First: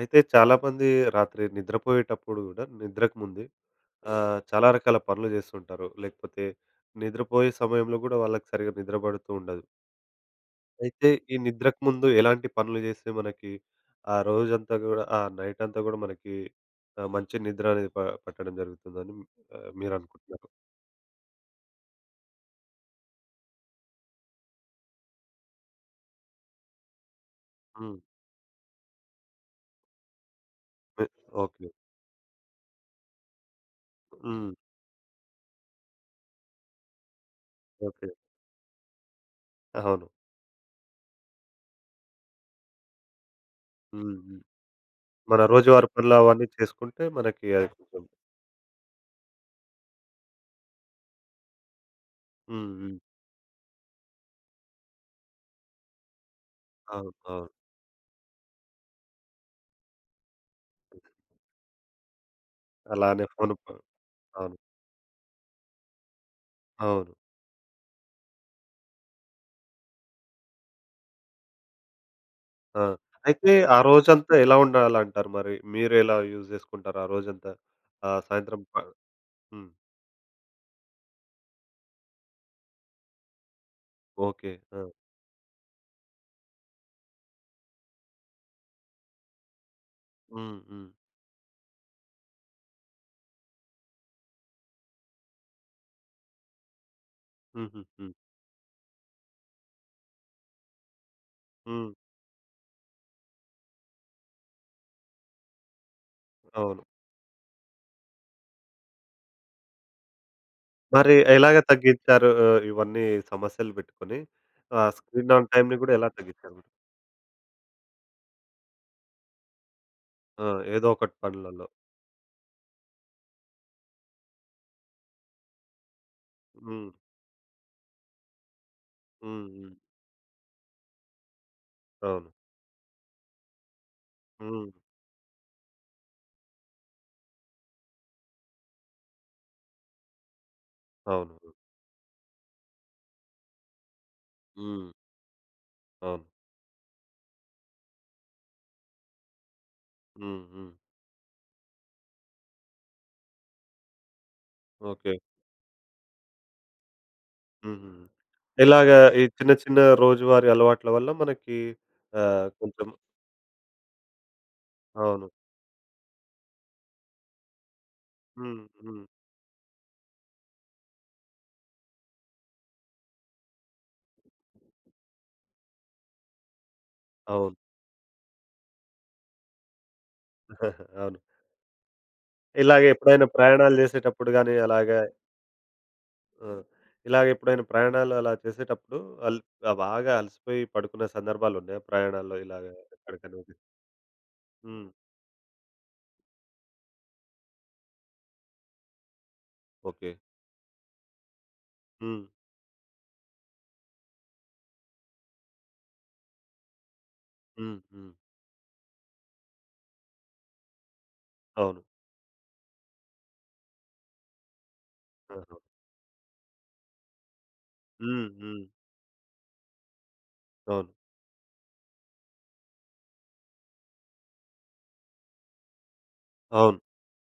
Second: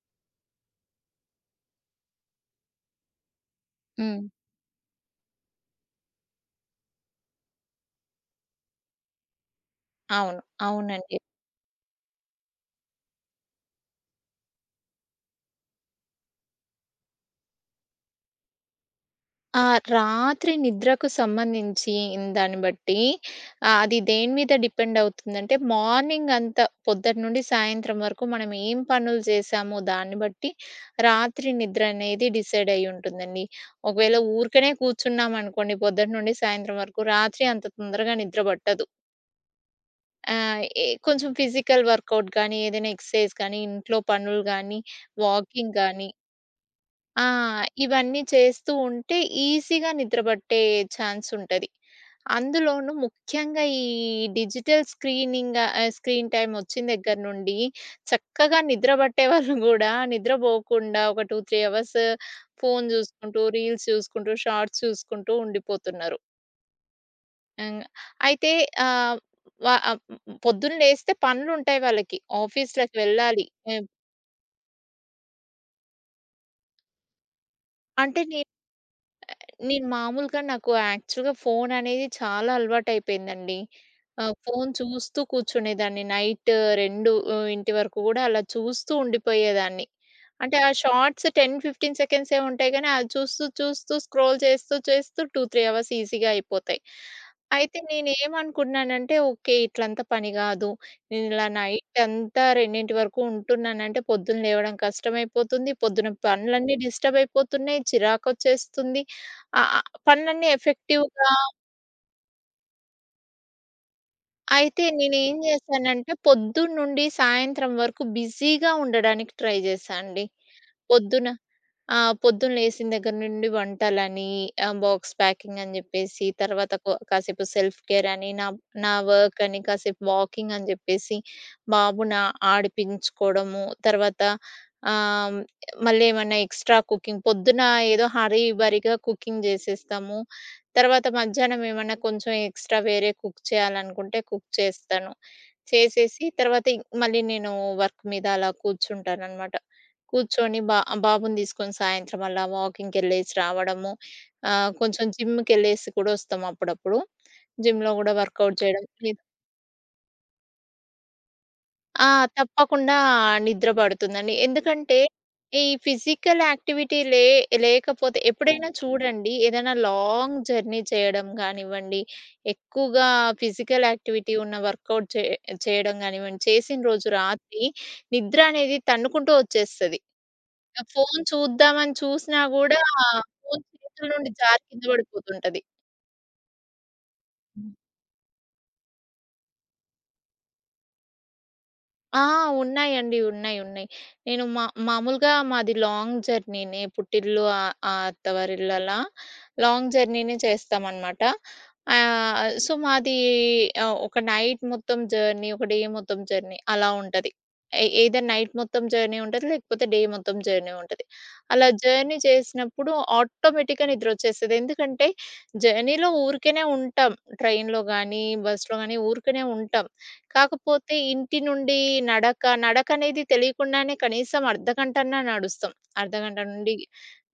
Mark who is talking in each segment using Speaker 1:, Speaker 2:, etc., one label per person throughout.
Speaker 1: అయితే చాలామంది రాత్రి నిద్రపోయేటప్పుడు గూడా, నిద్రకు ముందే
Speaker 2: హ్మ్.
Speaker 1: చాలా రకాల పనులు జేస్తుంటారు. లేకపోతే నిద్రపోయే సమయంలో గూడా వాళ్ళకి సరిగ్గా నిద్ర బడుతూ ఉండదు.
Speaker 2: అవును.
Speaker 1: అయితే
Speaker 2: అవునండి.
Speaker 1: ఈ నిద్రకు ముందు ఎలాంటి పనులు జేస్తే మనకి ఆ రోజంతా గూడా ఆ నైట్ అంతా గూడా మనకి మంచి నిద్ర అనేది పట్టడం జరుగుతుందని
Speaker 2: ఆ!
Speaker 1: మీరనుకుంటున్నారు?
Speaker 2: రాత్రి నిద్రకు సంబంధించి దాన్ని బట్టి అది దేని మీద డిపెండ్ అవుతుందంటే, మార్నింగ్ అంతా పొద్దుటి నుండి
Speaker 1: హ్మ్.
Speaker 2: సాయంత్రం వరకు మనం ఏం పనులు చేశామో దాన్ని బట్టి
Speaker 1: ఎ
Speaker 2: రాత్రి
Speaker 1: ఓకే.
Speaker 2: నిద్ర అనేది డిసైడ్ అయ్యి ఉంటుందండి. ఒకవేళ
Speaker 1: హ్మ్.
Speaker 2: ఊరికనే కూర్చున్నామనుకోండి పొద్దుటి నుండి సాయంత్రం వరకు రాత్రి అంత
Speaker 1: ఓకే.
Speaker 2: తొందరగా నిద్ర పట్టదు.
Speaker 1: అవును.
Speaker 2: ఏ కొంచెం ఫిజికల్ వర్కౌట్ గానీ, ఏదైనా ఎక్సర్సైజ్ గానీ, ఇంట్లో
Speaker 1: హ్మ్. హ్మ్.
Speaker 2: పనులు గానీ,
Speaker 1: మన
Speaker 2: వాకింగ్
Speaker 1: రోజువారీ
Speaker 2: గానీ
Speaker 1: పనులు అవన్నీ చేసుకుంటే
Speaker 2: ఆ!
Speaker 1: మనకి అది కొంచెం.
Speaker 2: ఇవన్నీ చేస్తూ ఉంటే ఈజీగా నిద్రబట్టే ఛాన్స్ ఉంటది.
Speaker 1: హ్మ్.
Speaker 2: అందులోనూ
Speaker 1: హ్మ్.
Speaker 2: ముఖ్యంగా ఈ డిజిటల్ స్క్రీనింగ్ స్క్రీన్ టైమ్ వచ్చిన
Speaker 1: అవును.
Speaker 2: దగ్గర
Speaker 1: అవును.
Speaker 2: నుండి చక్కగా నిద్రబట్టే వాళ్ళు గూడా నిద్రపోకుండా ఒక 2, 3 అవర్స్ ఫోను
Speaker 1: అలానే
Speaker 2: జూసుకుంటూ,
Speaker 1: ఫోను ప
Speaker 2: రీల్స్ జూసుకుంటూ,
Speaker 1: అవును.
Speaker 2: షార్ట్స్ చూసుకుంటూ ఉండిపోతున్నారు.
Speaker 1: అవును.
Speaker 2: హ్మ్. అయితే ఆహ్, వ ఆహ్, పొద్దున్న లేస్తే పనులుంటాయి వాళ్ళకి.
Speaker 1: ఆ!
Speaker 2: ఆఫీస్‌లకి వెళ్ళాలి.
Speaker 1: అయితే ఆ
Speaker 2: హ్మ్.
Speaker 1: రోజంతా ఎలా ఉండాలంటారు మరి? మీరెలా యూజ్ చేసుకుంటారు ఆ రోజంతా?
Speaker 2: అంటే
Speaker 1: ఆహ్,
Speaker 2: నే
Speaker 1: సాయంత్రం ప హ్మ్.
Speaker 2: నేను మామూలుగా నాకు యాక్చువల్‌గా ఫోన్ అనేది చాలా అలవాటయిపోయిందండి.
Speaker 1: ఓకే.
Speaker 2: ఫోన్
Speaker 1: ఆ!
Speaker 2: చూస్తూ కూర్చునేదాన్ని. నైట్ 2 ఇంటి వరకు గూడా అలా చూస్తూ ఉండిపోయేదాన్ని. అంటే
Speaker 1: హ్మ్.
Speaker 2: ఆ
Speaker 1: హ్మ్.
Speaker 2: షార్ట్స్ 10, 15 సెకండ్సే ఉంటాయి గానీ, అది చూస్తూ, చూస్తూ స్క్రోల్ చేస్తూ, చేస్తూ 2, 3 అవర్స్ ఈజీగా అయిపోతాయి. అయితే
Speaker 1: హుహు. హ్మ్.
Speaker 2: నేనేమనుకున్నానంటే, ఓకే. ఇట్లంతా పని గాదు. నేనిలా
Speaker 1: హ్మ్.
Speaker 2: నైటంతా 2 వరకు ఉంటున్నానంటే, పొద్దున లేవడం కష్టమైపోతుంది. పొద్దున పనులన్నీ
Speaker 1: అవును.
Speaker 2: డిస్టర్బ్ అయిపోతున్నాయి. చిరాకొచ్చేస్తుంది. ఆహ్, ఆహ్, పనులన్నీ
Speaker 1: మరి
Speaker 2: ఎఫెక్టివ్‌గా
Speaker 1: ఎలాగ తగ్గించారు ఇవన్నీ సమస్యలు పెట్టుకొని? ఆ
Speaker 2: అయితే
Speaker 1: స్క్రీన్
Speaker 2: నేనేం
Speaker 1: ఆన్ టైమ్‌ని గూడా ఎలా
Speaker 2: జేశానంటే,
Speaker 1: తగ్గించారు?
Speaker 2: పొద్దున్నుండి సాయంత్రం వరకు బిజీగా ఉండడానికి ట్రై జేశా అండి.
Speaker 1: ఆ! ఏదో ఒకటి
Speaker 2: పొద్దున
Speaker 1: పనులలో.
Speaker 2: ఆ! పొద్దున లేసిన దగ్గర నుండి వంటలని, బాక్స్ ప్యాకింగ్ అని జెప్పేసి, తర్వాత
Speaker 1: హ్మ్.
Speaker 2: కాసేపు సెల్ఫ్ కేర్ అని, నా నా వర్క్
Speaker 1: హ్మ్.
Speaker 2: అని,
Speaker 1: హ్మ్.
Speaker 2: కాసేపు వాకింగ్ అని జెప్పేసి, బాబుని
Speaker 1: అవును.
Speaker 2: ఆడిపించుకోవడము, తర్వాత
Speaker 1: హ్మ్.
Speaker 2: ఆహ్, మళ్ళీ ఏమన్నా ఎక్స్‌ట్రా కుకింగ్ పొద్దున ఏదో హరీ బరీగా కుకింగ్ జేసేస్తాము. తర్వాత
Speaker 1: అవును.
Speaker 2: మధ్యాహ్నం ఏమన్నా కొంచెం ఎక్స్‌ట్రా వేరే కుక్ చేయాలనుకుంటే కుక్
Speaker 1: హ్మ్.
Speaker 2: చేస్తాను.
Speaker 1: అవును.
Speaker 2: చేసేసి తర్వాత ఇ మళ్ళీ నేను వర్క్ మీద అలా కూర్చుంటాననమాట.
Speaker 1: హ్మ్.
Speaker 2: కూర్చొని
Speaker 1: హ్మ్.
Speaker 2: బా బాబుని తీసుకొని సాయంత్రం అలా వాకింగ్‌కెళ్ళేసి రావడము. ఆహ్, కొంచెం
Speaker 1: ఓకే.
Speaker 2: జిమ్‌కెళ్ళేసి కూడా వస్తాం అప్పుడప్పుడు.
Speaker 1: హుహు.
Speaker 2: జిమ్‌లో గూడా వర్కౌట్ చేయడం.
Speaker 1: ఇలాగా
Speaker 2: లేదు
Speaker 1: ఈ చిన్న చిన్న రోజువారీ అలవాట్ల వల్ల మనకి
Speaker 2: ఆ!
Speaker 1: కొంచెం.
Speaker 2: తప్పకుండా నిద్ర పడుతుందండి. ఎందుకంటే
Speaker 1: అవును.
Speaker 2: ఈ ఫిజికల్ యాక్టివిటీ లే లేకపోతే
Speaker 1: హ్మ్.
Speaker 2: ఎప్పుడైనా
Speaker 1: హ్మ్.
Speaker 2: చూడండి ఏదైనా లాంగ్ జర్నీ చేయడం గానివ్వండి, ఎక్కువగా ఫిజికల్ యాక్టివిటీ ఉన్న వర్కౌట్ చే చేయడం గానివ్వండి, చేసిన రోజు
Speaker 1: అవును.
Speaker 2: రాత్రి నిద్ర అనేది తన్నుకుంటూ వచ్చేస్తది. ఆ!
Speaker 1: అవును.
Speaker 2: ఫోను చూద్దామని చూసినా గూడా,
Speaker 1: ఇలాగ ఎప్పుడైనా
Speaker 2: ఫోను
Speaker 1: ప్రయాణాలు
Speaker 2: చేతుల
Speaker 1: చేసేటప్పుడు
Speaker 2: నుండి
Speaker 1: గాని
Speaker 2: జారి కింద
Speaker 1: అలాగా.
Speaker 2: పడిపోతుంటది.
Speaker 1: ఆ! ఇలాగ ఎప్పుడైనా ప్రయాణాలు అలా చేసేటప్పుడు అల్ బాగా అలసిపోయి పడుకున్న సందర్భాలున్నాయా
Speaker 2: ఆ!
Speaker 1: ప్రయాణాల్లో ఇలాగ
Speaker 2: ఉన్నాయండి.
Speaker 1: ఎక్కడికైనా వెళ్లి?
Speaker 2: ఉన్నాయి. ఉన్నాయి. నేను మా
Speaker 1: హ్మ్.
Speaker 2: మామూలుగా మాది లాంగ్ జర్నీనే పుట్టిల్లు ఆహ్, ఆహ్, అత్తవారిల్లు అలా లాంగ్
Speaker 1: ఓకే.
Speaker 2: జర్నీనే చేస్తామనమాట.
Speaker 1: హ్మ్.
Speaker 2: సో, మాది ఒక నైట్ మొత్తం జర్నీ, ఒక డే మొత్తం జర్నీ అలా ఉంటది.
Speaker 1: హ్మ్. హ్మ్.
Speaker 2: ఎయిదర్ నైట్ మొత్తం జర్నీ ఉంటది, లేకపోతే డే మొత్తం జర్నీ ఉంటది. అలా
Speaker 1: అవును.
Speaker 2: జర్నీ చేసినప్పుడు ఆటోమేటిక్‌గా నిద్రొచ్చేస్తది. ఎందుకంటే,
Speaker 1: ఆహా!
Speaker 2: జర్నీలో ఊరికేనే ఉంటాం. ట్రైన్‌లో గానీ,
Speaker 1: హ్మ్. హ్మ్.
Speaker 2: బస్‌లో గానీ ఊరికనే ఉంటాం.
Speaker 1: అవును.
Speaker 2: కాకపోతే ఇంటి నుండి నడక, నడకనేది తెలియకుండానే కనీసం అర్ధగంటన్నా నడుస్తాం. అర్ధగంట నుండి
Speaker 1: అవును.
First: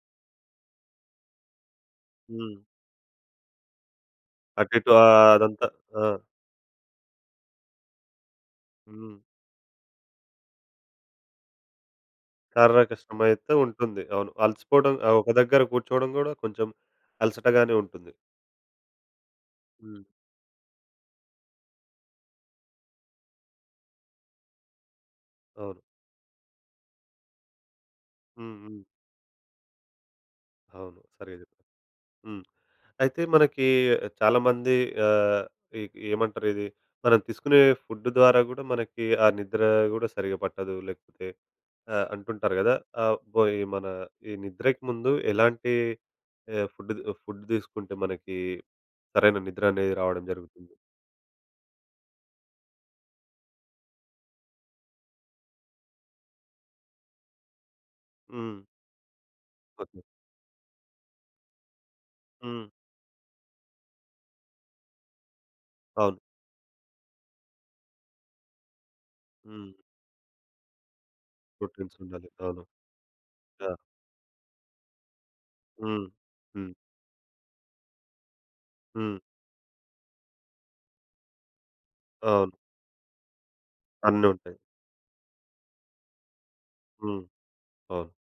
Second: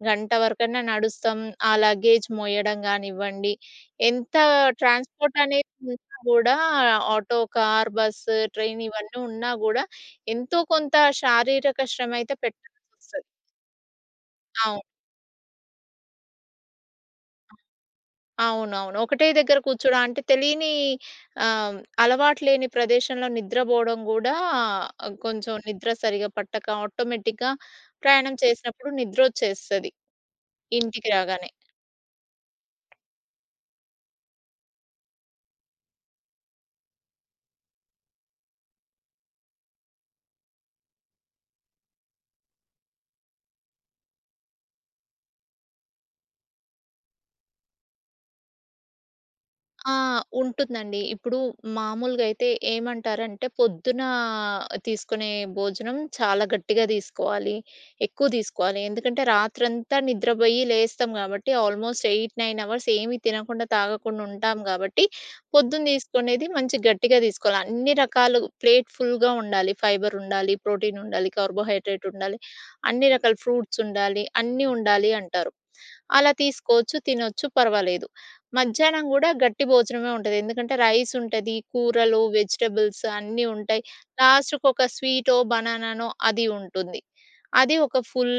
Speaker 2: గంట వరకన్నా నడుస్తాం. ఆ లగేజ్
Speaker 1: హ్మ్.
Speaker 2: మోయడం గానివ్వండి, ఎంత
Speaker 1: అటు ఇటు
Speaker 2: ట్రాన్స్‌పోర్ట్
Speaker 1: అదంతా.
Speaker 2: అనేది
Speaker 1: ఆ!
Speaker 2: ఉన్నా గూడా ఆటో, కార్, బస్సు, ట్రైన్
Speaker 1: హ్మ్.
Speaker 2: ఇవన్నీ ఉన్నా గూడా ఎంతో కొంత శారీరక శ్రమ అయితే
Speaker 1: శారీరక శ్రమ
Speaker 2: పెట్టాల్సొస్తది.
Speaker 1: అయితే ఉంటుంది. అవును.
Speaker 2: అవును.
Speaker 1: అలసిపోవడం, ఒక దగ్గర కూర్చోవడం గూడా కొంచెం అలసటగానే ఉంటుంది.
Speaker 2: అవునవును. ఒకటే దగ్గర కూర్చోడం
Speaker 1: హ్మ్.
Speaker 2: అంటే తెలియని ఆహ్, అలవాటు లేని ప్రదేశంలో నిద్రబోవడం గూడా కొంచెం
Speaker 1: అవును.
Speaker 2: నిద్ర సరిగా పట్టక ఆటోమేటిక్‌గా ప్రయాణం
Speaker 1: హ్మ్. హ్మ్.
Speaker 2: చేసినప్పుడు నిద్రొచ్చేస్తది
Speaker 1: అవును.
Speaker 2: ఇంటికి
Speaker 1: సరిగ్గా
Speaker 2: రాగానే.
Speaker 1: చెప్పారు. హ్మ్. అయితే మనకి చాలామంది ఆహ్, ఈ ఏమంటారు ఇది మనం తీసుకునే ఫుడ్ ద్వారా గూడా మనకి ఆ నిద్ర గూడా సరిగ్గా పట్టదు. లేకపోతే అంటుంటారు గదా! ఆహ్, బో ఈ మన ఈ నిద్రకి ముందు ఎలాంటి ఆహ్, ఫుడ్ ఫుడ్ తీసుకుంటే మనకి సరైన నిద్ర అనేది
Speaker 2: ఆ!
Speaker 1: రావడం జరుగుతుంది?
Speaker 2: ఉంటుందండి. ఇప్పుడు మామూలుగా అయితే ఏమంటారంటే పొద్దున తీసుకునే భోజనం చాలా గట్టిగా తీసుకోవాలి. ఎక్కువ
Speaker 1: హ్మ్.
Speaker 2: తీసుకోవాలి. ఎందుకంటే రాత్రంతా
Speaker 1: ఓకే.
Speaker 2: నిద్రపోయి లేస్తాం కాబట్టి ఆల్మోస్ట్ 8, 9
Speaker 1: హ్మ్.
Speaker 2: అవర్స్ ఏమి తినకుండా, తాగకుండా ఉంటాం కాబట్టి పొద్దున
Speaker 1: అవును.
Speaker 2: తీసుకునేది మంచి గట్టిగా తీసుకోవాలి. అన్ని రకాలు ప్లేట్ ఫుల్‌గా
Speaker 1: హ్మ్.
Speaker 2: ఉండాలి. ఫైబర్ ఉండాలి, ప్రోటీన్ ఉండాలి,
Speaker 1: ప్రోటీన్స్
Speaker 2: కార్బోహైడ్రేట్
Speaker 1: ఉండాలి.
Speaker 2: ఉండాలి,
Speaker 1: అవును.
Speaker 2: అన్ని రకాల
Speaker 1: ఆ!
Speaker 2: ఫ్రూట్స్ ఉండాలి, అన్నీ ఉండాలి అంటారు.
Speaker 1: హ్మ్.
Speaker 2: అలా
Speaker 1: హ్మ్.
Speaker 2: తీసుకోవచ్చు, తినొచ్చు పర్వాలేదు. మధ్యాహ్నం
Speaker 1: హ్మ్.
Speaker 2: గూడా గట్టి భోజనమే ఉంటది. ఎందుకంటే రైస్ ఉంటది, కూరలు,
Speaker 1: అవును.
Speaker 2: వెజిటబుల్స్ అన్నీ ఉంటాయి.
Speaker 1: అన్నీ ఉంటాయి.
Speaker 2: లాస్ట్‌కొక స్వీటో, బనానానో అది ఉంటుంది.
Speaker 1: హ్మ్.
Speaker 2: అది ఒక
Speaker 1: అవును.
Speaker 2: ఫుల్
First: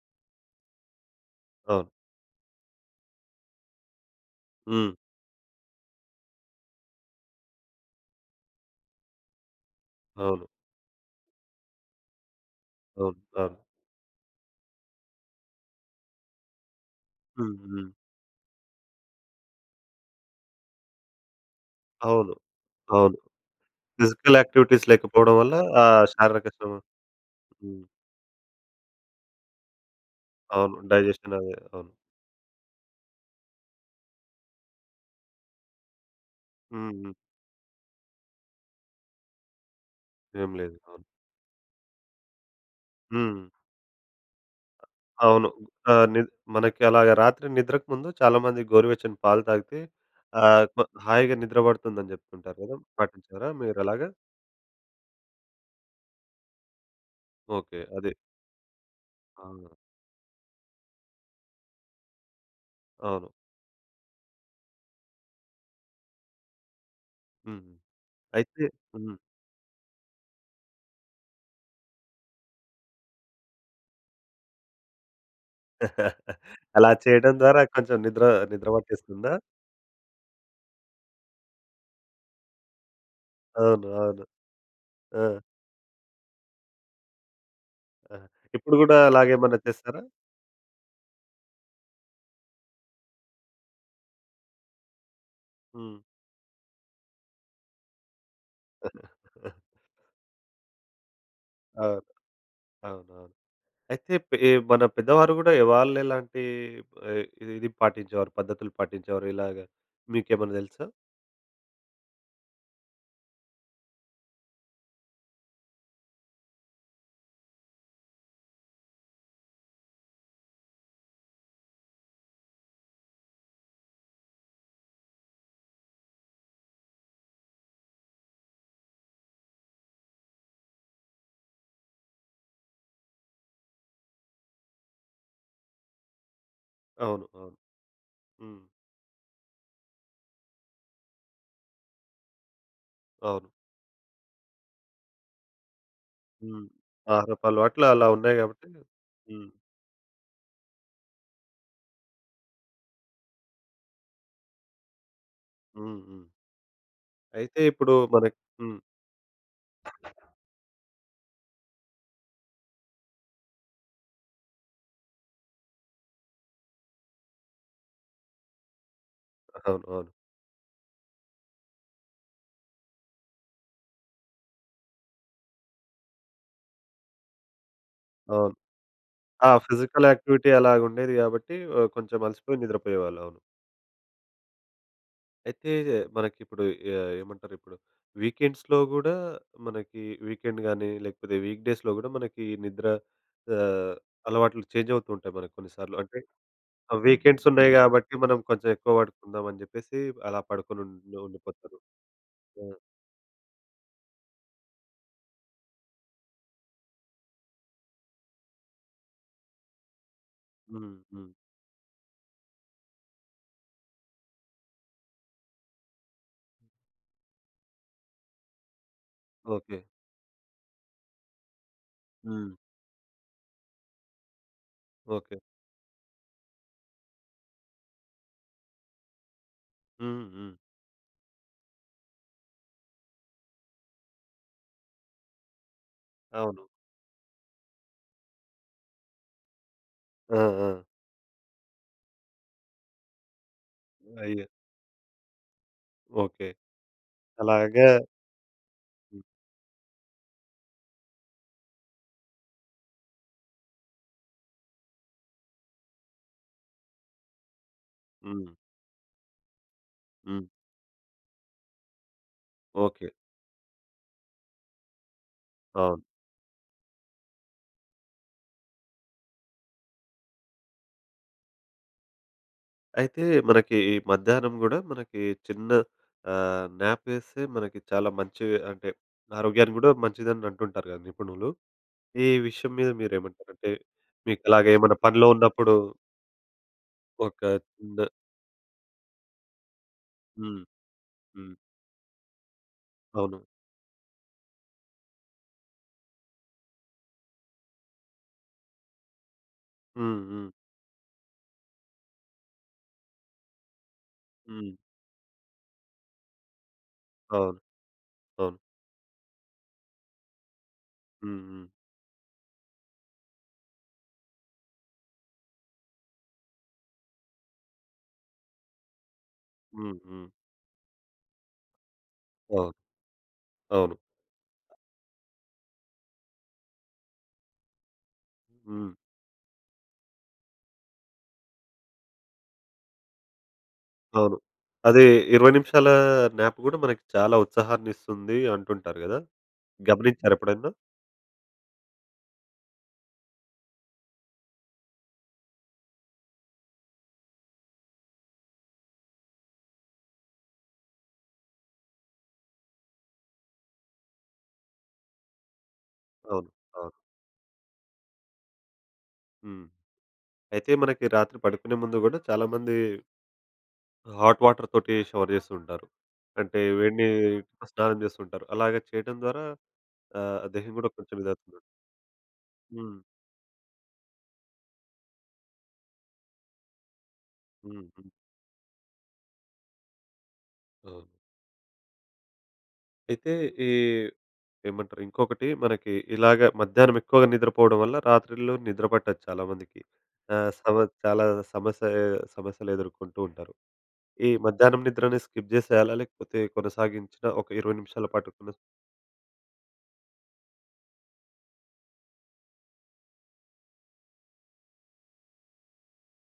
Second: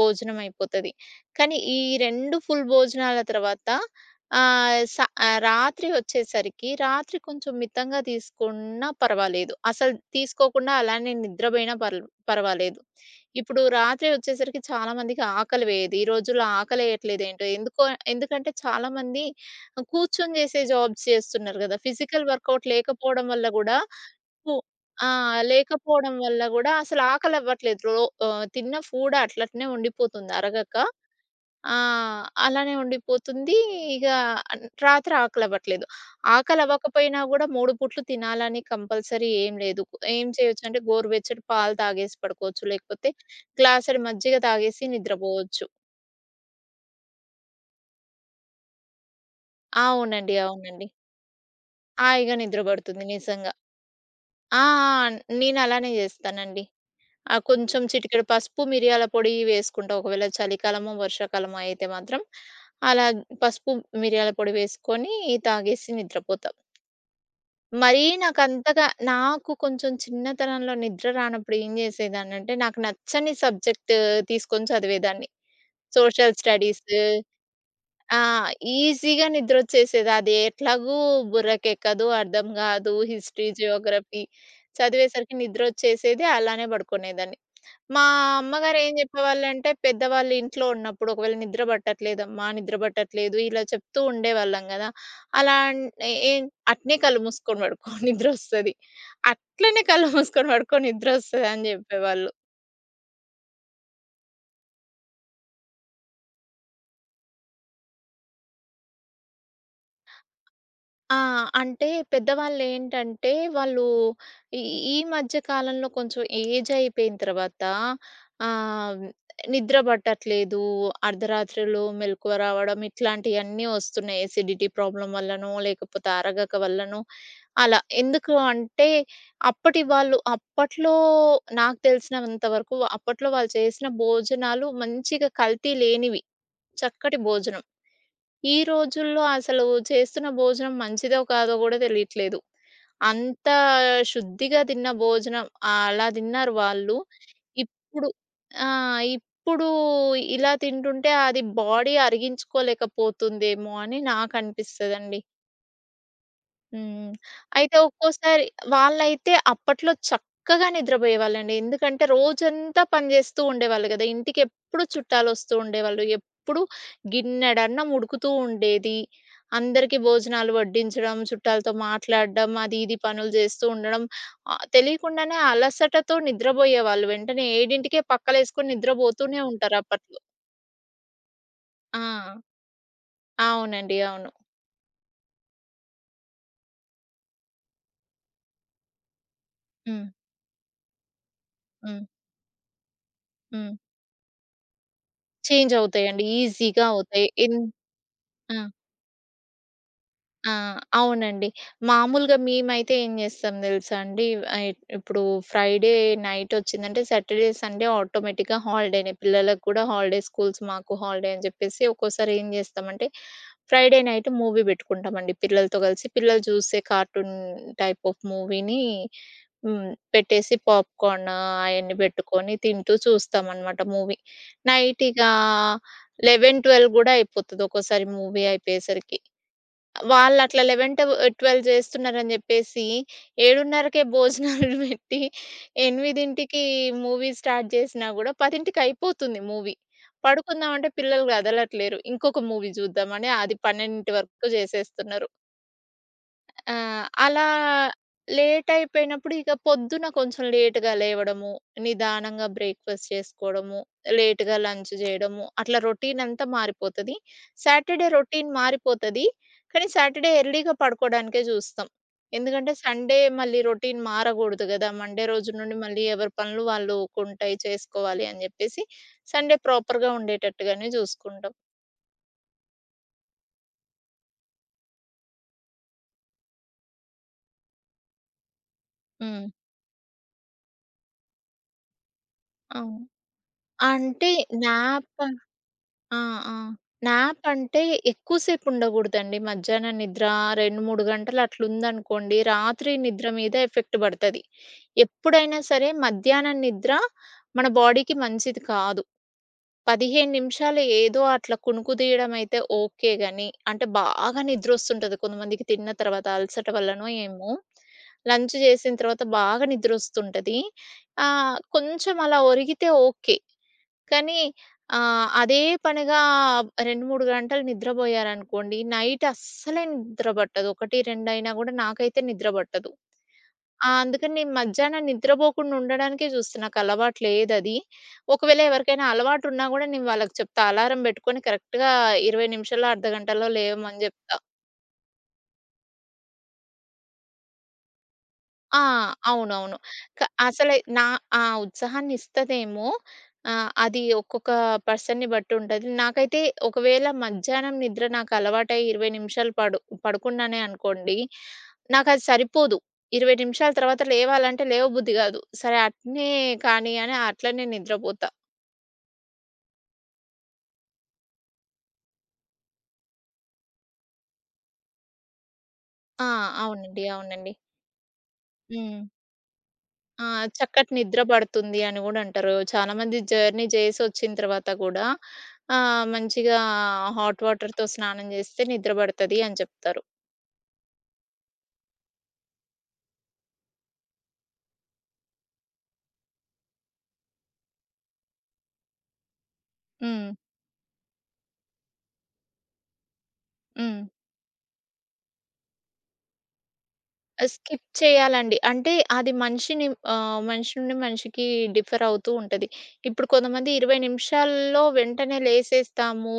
Speaker 2: భోజనం అయిపోతది. కానీ ఈ
Speaker 1: అవును.
Speaker 2: 2 ఫుల్ భోజనాల తర్వాత ఆహ్,
Speaker 1: హ్మ్.
Speaker 2: స రాత్రి వచ్చేసరికి రాత్రి కొంచెం మితంగా తీసుకున్నా పర్వాలేదు. అసలు
Speaker 1: అవును.
Speaker 2: తీసుకోకుండా అలానే నిద్రబోయినా పర్వాలేదు.
Speaker 1: అవును. అవును.
Speaker 2: ఇప్పుడు రాత్రి వచ్చేసరికి చాలా మందికి ఆకలి వేయదు. ఈ రోజుల్లో ఆకలేయట్లేదేంటో!
Speaker 1: హ్మ్.
Speaker 2: ఎందుకో
Speaker 1: హ్మ్.
Speaker 2: ఎందుకంటే చాలామంది కూర్చొని జేసే జాబ్స్ చేస్తున్నారు గదా! ఫిజికల్
Speaker 1: అవును.
Speaker 2: వర్కౌట్
Speaker 1: అవును.
Speaker 2: లేకపోవడం వల్ల గూడా
Speaker 1: ఫిజికల్
Speaker 2: పు
Speaker 1: యాక్టివిటీస్
Speaker 2: ఆ!
Speaker 1: లేకపోవడం వల్ల ఆ
Speaker 2: లేకపోవడం వల్ల
Speaker 1: శారీరక
Speaker 2: గూడా
Speaker 1: శ్రమ.
Speaker 2: అసలు
Speaker 1: హ్మ్.
Speaker 2: ఆకలవ్వట్లేదు. తిన్న ఫుడ్ అట్లట్నే ఉండిపోతుంది అరగక.
Speaker 1: అవును. డైజెషన్ అదే.
Speaker 2: ఆ!
Speaker 1: అవును.
Speaker 2: అలానే ఉండిపోతుంది. ఇగ అన్ రాత్రి ఆకలవ్వట్లేదు.
Speaker 1: హ్మ్. హ్మ్.
Speaker 2: ఆకలవ్వకపోయినా గూడా 3 పూట్లు తినాలని కంపల్సరీ ఏం లేదు. ఏం
Speaker 1: ఏం లేదు.
Speaker 2: చేయొచ్చంటే
Speaker 1: అవును.
Speaker 2: గోరువెచ్చటి పాలు తాగేసి పడుకోవచ్చు. లేకపోతే
Speaker 1: హ్మ్.
Speaker 2: గ్లాసెడు మజ్జిగ తాగేసి
Speaker 1: అవును.
Speaker 2: నిద్రపోవచ్చు.
Speaker 1: ఆహ్, ని మనకి అలాగా రాత్రి నిద్రకు ముందు చాలామంది గోరువెచ్చని పాలు తాగితే
Speaker 2: అవునండి.
Speaker 1: ఆహ్, కొ
Speaker 2: అవునండి.
Speaker 1: హాయిగా నిద్ర పడుతుందని
Speaker 2: హాయిగా
Speaker 1: జెప్తుంటారు
Speaker 2: నిద్ర
Speaker 1: గదా!
Speaker 2: బడుతుంది
Speaker 1: పాటించారా
Speaker 2: నిజంగా.
Speaker 1: మీరలాగా?
Speaker 2: ఆ! ఆ! నేనలానే జేస్తానండి. ఆ!
Speaker 1: ఓకే.
Speaker 2: కొంచెం
Speaker 1: అదే.
Speaker 2: చిటికెడు పసుపు, మిరియాల పొడి
Speaker 1: ఆ!
Speaker 2: వేసుకుంటా. ఒకవేళ చలికాలమో, వర్షాకాలమో అయితే మాత్రం అలా
Speaker 1: అవును.
Speaker 2: పసుపు, మిరియాల పొడి వేసుకొని తాగేసి నిద్రపోతా.
Speaker 1: హ్మ్.
Speaker 2: మరీ
Speaker 1: అయితే.
Speaker 2: నాకంతగా
Speaker 1: హ్మ్.
Speaker 2: నాకు కొంచెం చిన్నతనంలో నిద్ర రానప్పుడు ఏం జేసేదాన్నంటే నాకు నచ్చని సబ్జెక్ట్ తీసుకొని చదివేదాన్ని. సోషల్ స్టడీస్
Speaker 1: అలా చేయడం ద్వారా కొంచెం
Speaker 2: ఆ!
Speaker 1: నిద్ర నిద్ర
Speaker 2: ఈజీగా
Speaker 1: పట్టేస్తుందా?
Speaker 2: నిద్రొచ్చేసేది. అది ఎట్లాగూ బుర్రకెక్కదు, అర్థం గాదు. హిస్టరీ,
Speaker 1: అవును. అవును.
Speaker 2: జియోగ్రఫీ
Speaker 1: ఆ!
Speaker 2: చదివేసరికి నిద్రొచ్చేసేది. అలానే పడుకునేదాన్ని. మా
Speaker 1: ఆ! ఇప్పుడు
Speaker 2: అమ్మగారు ఏం
Speaker 1: గూడా అలాగేమన్నా
Speaker 2: జెప్పేవాళ్ళంటే,
Speaker 1: చేస్తారా?
Speaker 2: పెద్దవాళ్ళు ఇంట్లో ఉన్నప్పుడు ఒకవేళ నిద్ర పట్టట్లేదమ్మా, నిద్ర పట్టట్లేదు ఇలా చెప్తూ ఉండేవాళ్ళం గదా! అలా అన్
Speaker 1: హ్మ్.
Speaker 2: ఏ ఏం అట్నే కళ్ళు మూసుకొని పడుకో నిద్రొస్తది. అట్లనే కళ్ళు మూసుకొని పడుకో నిద్రొస్తదని
Speaker 1: అవును.
Speaker 2: జెప్పేవాళ్ళు.
Speaker 1: అవునవును. అయితే పె మన పెద్దవారు గూడా వాళ్ళెలాంటి ఆహ్, ఇది పాటించేవారు, పద్ధతులు పాటించేవారు ఇలాగ? మీకేమన్నా తెలుసా?
Speaker 2: ఆ! అంటే పెద్దవాళ్ళేంటంటే, వాళ్ళు ఈ ఈ మధ్య కాలంలో కొంచెం ఏజ్ అయిపోయిన తర్వాత ఆహ్, నిద్ర పట్టట్లేదు. అర్ధరాత్రులు మెలకువ రావడం ఇట్లాంటియన్నీ వస్తున్నాయి. ఎసిడిటీ ప్రాబ్లమ్ వల్లనో, లేకపోతే అరగక వల్లనో అలా. ఎందుకు అంటే, అప్పటి వాళ్ళు అప్పట్లో నాకు తెలిసినంత వరకు అప్పట్లో వాళ్ళు చేసిన భోజనాలు మంచిగా కల్తీ లేనివి. చక్కటి
Speaker 1: అవును. అవును.
Speaker 2: భోజనం. ఈ
Speaker 1: హ్మ్.
Speaker 2: రోజుల్లో అసలు చేస్తున్న భోజనం మంచిదో కాదో గూడా తెలియట్లేదు.
Speaker 1: అవును.
Speaker 2: అంత శుద్ధిగా తిన్న భోజనం అలా తిన్నారు
Speaker 1: హ్మ్.
Speaker 2: వాళ్ళు.
Speaker 1: ఆహారపు అలవాట్లు అలా
Speaker 2: ఇప్పుడు
Speaker 1: ఉన్నాయి గాబట్టి.
Speaker 2: ఆ!
Speaker 1: హ్మ్.
Speaker 2: ఇప్పుడు ఇలా తింటుంటే అది బాడీ అరిగించుకోలేకపోతుందేమో అని నాకనిపిస్తదండి.
Speaker 1: హ్మ్. హ్మ్.
Speaker 2: హ్మ్.
Speaker 1: అయితే
Speaker 2: అయితే
Speaker 1: ఇప్పుడు మనకి.
Speaker 2: ఒక్కోసారి
Speaker 1: హ్మ్.
Speaker 2: వాళ్ళైతే అప్పట్లో చక్కగా నిద్రపోయేవాళ్ళండి. ఎందుకంటే రోజంతా పని జేస్తూ ఉండేవాళ్ళు గదా! ఇంటికెప్పుడు చుట్టాలొస్తూ ఉండేవాళ్ళు. ఎప్పుడు గిన్నెడన్నం ఉడుకుతూ ఉండేది.
Speaker 1: అవును.
Speaker 2: అందరికీ
Speaker 1: అవును.
Speaker 2: భోజనాలు వడ్డించడం, చుట్టాలతో మాట్లాడడం, అది ఇది పనులు జేస్తూ ఉండడం. తెలియకుండానే అలసటతో నిద్రబోయేవాళ్ళు. వెంటనే 7కే
Speaker 1: అవును.
Speaker 2: పక్కలేసుకొని నిద్రబోతూనే
Speaker 1: ఆ!
Speaker 2: ఉంటారు
Speaker 1: ఫిజికల్
Speaker 2: అప్పట్లో.
Speaker 1: యాక్టివిటీ అలాగుండేది గాబట్టి
Speaker 2: ఆ!
Speaker 1: కొంచెం అలసిపోయి నిద్రపోయేవాళ్ళు. అవును.
Speaker 2: అవునండి. అవును.
Speaker 1: అయితే మనకిప్పుడు ఏమంటారిప్పుడు వీకెండ్స్‌లో గూడా మనకి
Speaker 2: హ్మ్.
Speaker 1: వీకెండ్ గానీ, లేకపోతే వీక్ డేస్‌లో
Speaker 2: హ్మ్.
Speaker 1: గూడా మనకి నిద్ర
Speaker 2: హ్మ్.
Speaker 1: ఆహ్, అలవాట్లు చేంజ్ అవుతూ ఉంటాయి మనకు కొన్ని
Speaker 2: చేంజ్
Speaker 1: సార్లు. అంటే
Speaker 2: అవుతాయండి. ఈజీగా అవుతాయి.
Speaker 1: వీకెండ్స్ ఉన్నాయి గాబట్టి మనం
Speaker 2: ఆ!
Speaker 1: కొంచెం ఎక్కువ పడుకుందాం అని జెప్పేసి అలా
Speaker 2: ఆ!
Speaker 1: పడుకొని ఉండి
Speaker 2: అవునండి.
Speaker 1: ఉండిపోతారు.
Speaker 2: మామూలుగా
Speaker 1: ఆ!
Speaker 2: మేమైతే ఏం జేస్తాం దెలుసా అండి, ఆహ్, ఇప్పుడు ఫ్రైడే నైటొచ్చిందంటే సాటర్‌డే, సండే ఆటోమేటిక్‌గా హాలిడేనే. పిల్లలకు కూడా హాలిడే స్కూల్స్ మాకు
Speaker 1: హ్మ్.
Speaker 2: హాలిడే
Speaker 1: హ్మ్.
Speaker 2: అని జెప్పేసి ఒక్కోసారి ఏం జేస్తామంటే, ఫ్రైడే నైట్ మూవీ బెట్టుకుంటామండి పిల్లలతో గలిసి. పిల్లలు జూసే కార్టూన్ టైప్ ఆఫ్ మూవీని
Speaker 1: ఓకే.
Speaker 2: హ్మ్. పెట్టేసి పాప్‌కార్న్ అయన్నీ
Speaker 1: హ్మ్.
Speaker 2: బెట్టుకొని తింటూ చూస్తామనమాట మూవీ. నైట్ ఇగా
Speaker 1: ఓకే.
Speaker 2: 11, 12 గూడా అయిపోతది ఒక్కోసారి మూవీ అయిపోయేసరికి.
Speaker 1: హ్మ్. హ్మ్.
Speaker 2: వాళ్ళట్లా 11, 12 చేస్తున్నారని జెప్పేసి 7:30కే భోజనాలు పెట్టి
Speaker 1: అవును.
Speaker 2: 8కి మూవీ స్టార్ట్ చేసినా గూడా 10కి అయిపోతుంది మూవీ.
Speaker 1: ఆ! ఆ!
Speaker 2: పడుకుందామంటే పిల్లలు కదలట్లేరు. ఇంకొక మూవీ చూద్దామని అది 12
Speaker 1: అయ్యో!
Speaker 2: వరకు చేసేస్తున్నారు.
Speaker 1: ఓకే.
Speaker 2: ఆ! అలా
Speaker 1: అలాగా. హ్మ్.
Speaker 2: లేటయిపోయినప్పుడు ఇక పొద్దున కొంచెం లేట్‌గా లేవడము, నిదానంగా బ్రేక్‌ఫాస్ట్ చేసుకోవడము, లేట్‌గా లంచ్ జేయడము, అట్లా రొటీనంతా మారిపోతది. సాటర్‌డే
Speaker 1: హ్మ్.
Speaker 2: రొటీన్ మారిపోతది. కానీ సాటర్‌డే
Speaker 1: హ్మ్.
Speaker 2: ఎర్లీగా పడుకోవడానికే జూస్తాం. ఎందుకంటే
Speaker 1: ఓకే.
Speaker 2: సండే మళ్ళీ రొటీన్ మారగూడదు గదా! మండే రోజు నుండి
Speaker 1: అవును.
Speaker 2: మళ్ళీ ఎవరి పనులు వాళ్ళకుంటాయి చేసుకోవాలి అని జెప్పేసి, సండే ప్రాపర్‌గా ఉండేటట్టుగానే జూసుకుంటాం.
Speaker 1: అయితే మనకి ఈ మధ్యాహ్నం గూడా మనకి చిన్న న్యాప్ వేస్తే మనకి చాలా మంచి అంటే
Speaker 2: హ్మ్.
Speaker 1: ఆరోగ్యానికి గూడా మంచిదని అంటుంటారు గదా నిపుణులు. ఈ విషయం మీద
Speaker 2: అవును.
Speaker 1: మీరేమంటారు? అంటే
Speaker 2: అంటే
Speaker 1: మీకలాగా ఏమన్నా
Speaker 2: నాప్
Speaker 1: పనిలో ఉన్నప్పుడు
Speaker 2: ఆ! ఆ!
Speaker 1: ఒక
Speaker 2: న్యాప్ అంటే
Speaker 1: చిన్న.
Speaker 2: ఎక్కువ సేపు ఉండగూడదండి. మధ్యాహ్నం నిద్ర
Speaker 1: హ్మ్.
Speaker 2: 2, 3 గంటలు
Speaker 1: హ్మ్.
Speaker 2: అట్లుందనుకోండి, రాత్రి నిద్ర
Speaker 1: అవును.
Speaker 2: మీద ఎఫెక్ట్ పడతది. ఎప్పుడైనా సరే మధ్యాహ్నం నిద్ర మన బాడీకి మంచిది కాదు.
Speaker 1: హ్మ్.
Speaker 2: 15
Speaker 1: హ్మ్.
Speaker 2: నిమిషాలు ఏదో అట్లా కునుకు తీయడం అయితే ఓకే గాని, అంటే బాగా
Speaker 1: హ్మ్.
Speaker 2: నిద్రొస్తుంటది కొంతమందికి తిన్న తర్వాత అలసట వల్లనో ఏమో!
Speaker 1: అవును.
Speaker 2: లంచ్
Speaker 1: అవును.
Speaker 2: చేసిన తర్వాత బాగా నిద్రొస్తుంటది.
Speaker 1: హ్మ్. హ్మ్.
Speaker 2: కొంచెం అలా ఒరిగితే ఓకే. కానీ అదే పనిగా 2, 3 గంటలు నిద్రబోయారనుకోండి, నైట్ అస్సలే
Speaker 1: హ్మ్.
Speaker 2: నిద్ర
Speaker 1: హ్మ్.
Speaker 2: పట్టదు. 1, 2 అయినా గూడా నాకైతే నిద్ర
Speaker 1: అవును.
Speaker 2: పట్టదు. ఆ!
Speaker 1: అవును.
Speaker 2: అందుకని నేను మధ్యాహ్నం నిద్రపోకుండా ఉండడానికే చూస్తా. నాకలవాటు లేదది. ఒకవేళ
Speaker 1: హ్మ్.
Speaker 2: ఎవరికైనా అలవాటున్నా గూడా నేను వాళ్ళకి చెప్తా. అలారం పెట్టుకొని కరెక్ట్‌గా 20 నిమిషాల్లో, అర్ధగంటలో లేవమని
Speaker 1: అవును.
Speaker 2: జెప్తా.
Speaker 1: అదే 20 నిమిషాల న్యాప్ గూడా మనకి చాలా ఉత్సాహాన్నిస్తుంది
Speaker 2: ఆ!
Speaker 1: అంటుంటారు గదా!
Speaker 2: అవునవును. క
Speaker 1: గమనించారా ఎప్పుడైనా?
Speaker 2: అసలే నా ఆ ఉత్సాహాన్నిస్తదేమో అది ఒక్కొక్క పర్సన్‌ని బట్టి ఉంటది. నాకైతే ఒకవేళ మధ్యాహ్నం నిద్ర నాకు అలవాటై 20 నిమిషాలు పడుకున్నానే అనుకోండి, నాకది సరిపోదు. 20 నిమిషాల తర్వాత లేవాలంటే లేవబుద్ధి గాదు. సరే అట్నే
Speaker 1: అవును. అవును.
Speaker 2: కానీ అని అట్లనే నిద్రపోతా.
Speaker 1: హ్మ్. అయితే మనకి రాత్రి పడుకునే ముందు గూడా చాలామంది హాట్ వాటర్ తోటి షవర్ చేస్తూ ఉంటారు.
Speaker 2: ఆ!
Speaker 1: అంటే వేడి
Speaker 2: అవునండి. అవునండి.
Speaker 1: నీటితో స్నానం చేస్తుంటారు. అలాగా
Speaker 2: హ్మ్.
Speaker 1: చేయడం ద్వారా
Speaker 2: ఆ!
Speaker 1: దేహం గూడా
Speaker 2: చక్కటి
Speaker 1: కొంచెం
Speaker 2: నిద్ర
Speaker 1: ఇదవుతుంది.
Speaker 2: పడుతుంది అని గూడా అంటారు. చాలా
Speaker 1: హ్మ్.
Speaker 2: మంది జర్నీ జేసొచ్చిన తర్వాత గూడా మంచిగా హాట్
Speaker 1: హ్మ్.
Speaker 2: వాటర్‌తో
Speaker 1: హ్మ్.
Speaker 2: స్నానం జేస్తే నిద్ర బడతది అని జెప్తారు.
Speaker 1: అవును. అయితే ఈ ఏమంటారు ఇంకొకటి మనకి ఇలాగ మధ్యాహ్నం ఎక్కువగా నిద్రపోవడం వల్ల రాత్రిళ్ళు నిద్ర పట్టదు చాలా మందికి.
Speaker 2: హ్మ్.
Speaker 1: ఆహ్, సమ చాలా సమస్య సమస్యలు ఎదుర్కొంటూ ఉంటారు.
Speaker 2: హ్మ్.
Speaker 1: ఈ మధ్యాహ్నం నిద్రని స్కిప్ చేసేయాలా? లేకపోతే కొనసాగించిన ఒక 20
Speaker 2: స్కిప్
Speaker 1: నిమిషాల పాటు
Speaker 2: చేయాలండి. అంటే అది మనిషిని మనిషి నుండి మనిషికి డిఫర్ అవుతూ ఉంటది. ఇప్పుడు కొంతమంది 20 నిమిషాల్లో వెంటనే లేసేస్తాము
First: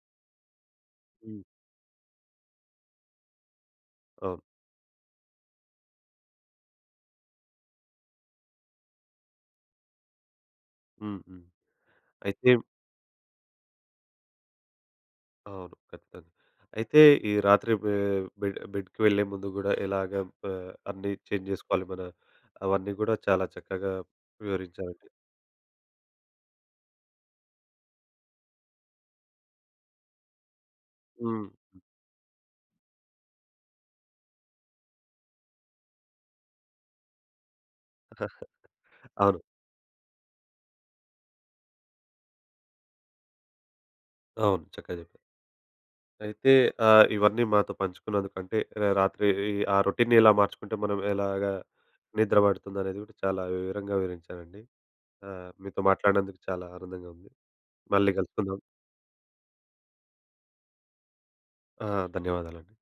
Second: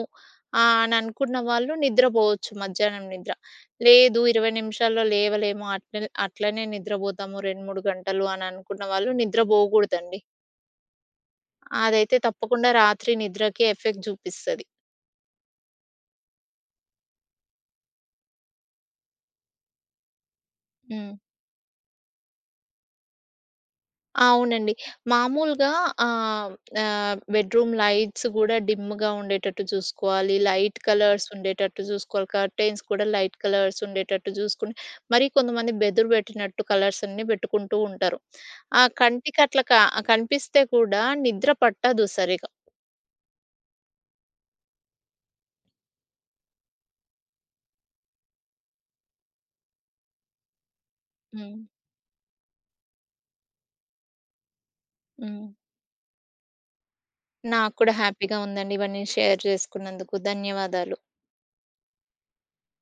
Speaker 2: అని అనుకున్న
Speaker 1: హ్మ్.
Speaker 2: వాళ్ళు నిద్రపోవచ్చు మధ్యాహ్నం నిద్ర. లేదు
Speaker 1: అవును.
Speaker 2: 20 నిమిషాల్లో లేవలేము అట్లనే నిద్రపోతాము 2, 3 గంటలు అని అనుకున్న వాళ్ళు నిద్రపోకూడదండి.
Speaker 1: హ్మ్. హ్మ్.
Speaker 2: అదైతే
Speaker 1: అయితే.
Speaker 2: తప్పకుండా రాత్రి నిద్రకి ఎఫెక్ట్ చూపిస్తది.
Speaker 1: అవును. ఖచ్చితంగా. అయితే ఈ రాత్రి బె బెడ్ బెడ్‌కి వెళ్ళే ముందు గూడా ఎలాగా అన్నీ
Speaker 2: హ్మ్.
Speaker 1: చేంజ్ జేసుకోవాలి మన అవన్నీ గూడా చాలా చక్కగా
Speaker 2: అవునండి.
Speaker 1: వివరించారండి.
Speaker 2: మామూలుగా ఆహ్, ఆహ్, బెడ్‌రూమ్ లైట్స్ గూడా డిమ్‌గా ఉండేటట్టు చూసుకోవాలి. లైట్ కలర్స్
Speaker 1: హ్మ్.
Speaker 2: ఉండేటట్టు చూసుకోవాలి. కర్టెన్స్ కూడా లైట్ కలర్స్ ఉండేటట్టు చూసుకుని మరి కొంతమంది బెదురు పెట్టినట్టు కలర్స్ అన్నీ పెట్టుకుంటూ ఉంటారు. ఆ
Speaker 1: అవును.
Speaker 2: కంటికి అట్లా క కనిపిస్తే కూడా నిద్ర పట్టదు సరిగా.
Speaker 1: అవును. చక్కగా జెప్పారు. అయితే ఇవన్నీ మాతో పంచుకున్నందుకు అంటే రాత్రి ఈ ఆ రొటీన్‌ని ఎలా మార్చుకుంటే మనం ఎలాగా
Speaker 2: హ్మ్.
Speaker 1: నిద్ర పడుతుందనేది గూడా చాలా వివరంగా వివరించారండి.
Speaker 2: హ్మ్.
Speaker 1: మీతో మాట్లాడినందుకు చాలా ఆనందంగా ఉంది.
Speaker 2: నాకు కూడా
Speaker 1: మళ్ళీ
Speaker 2: హ్యాపీగా
Speaker 1: కలుసుకుందాం.
Speaker 2: ఉందండి. ఇవన్నీ షేర్ చేసుకున్నందుకు ధన్యవాదాలు.
Speaker 1: ఆ! ధన్యవాదాలండి.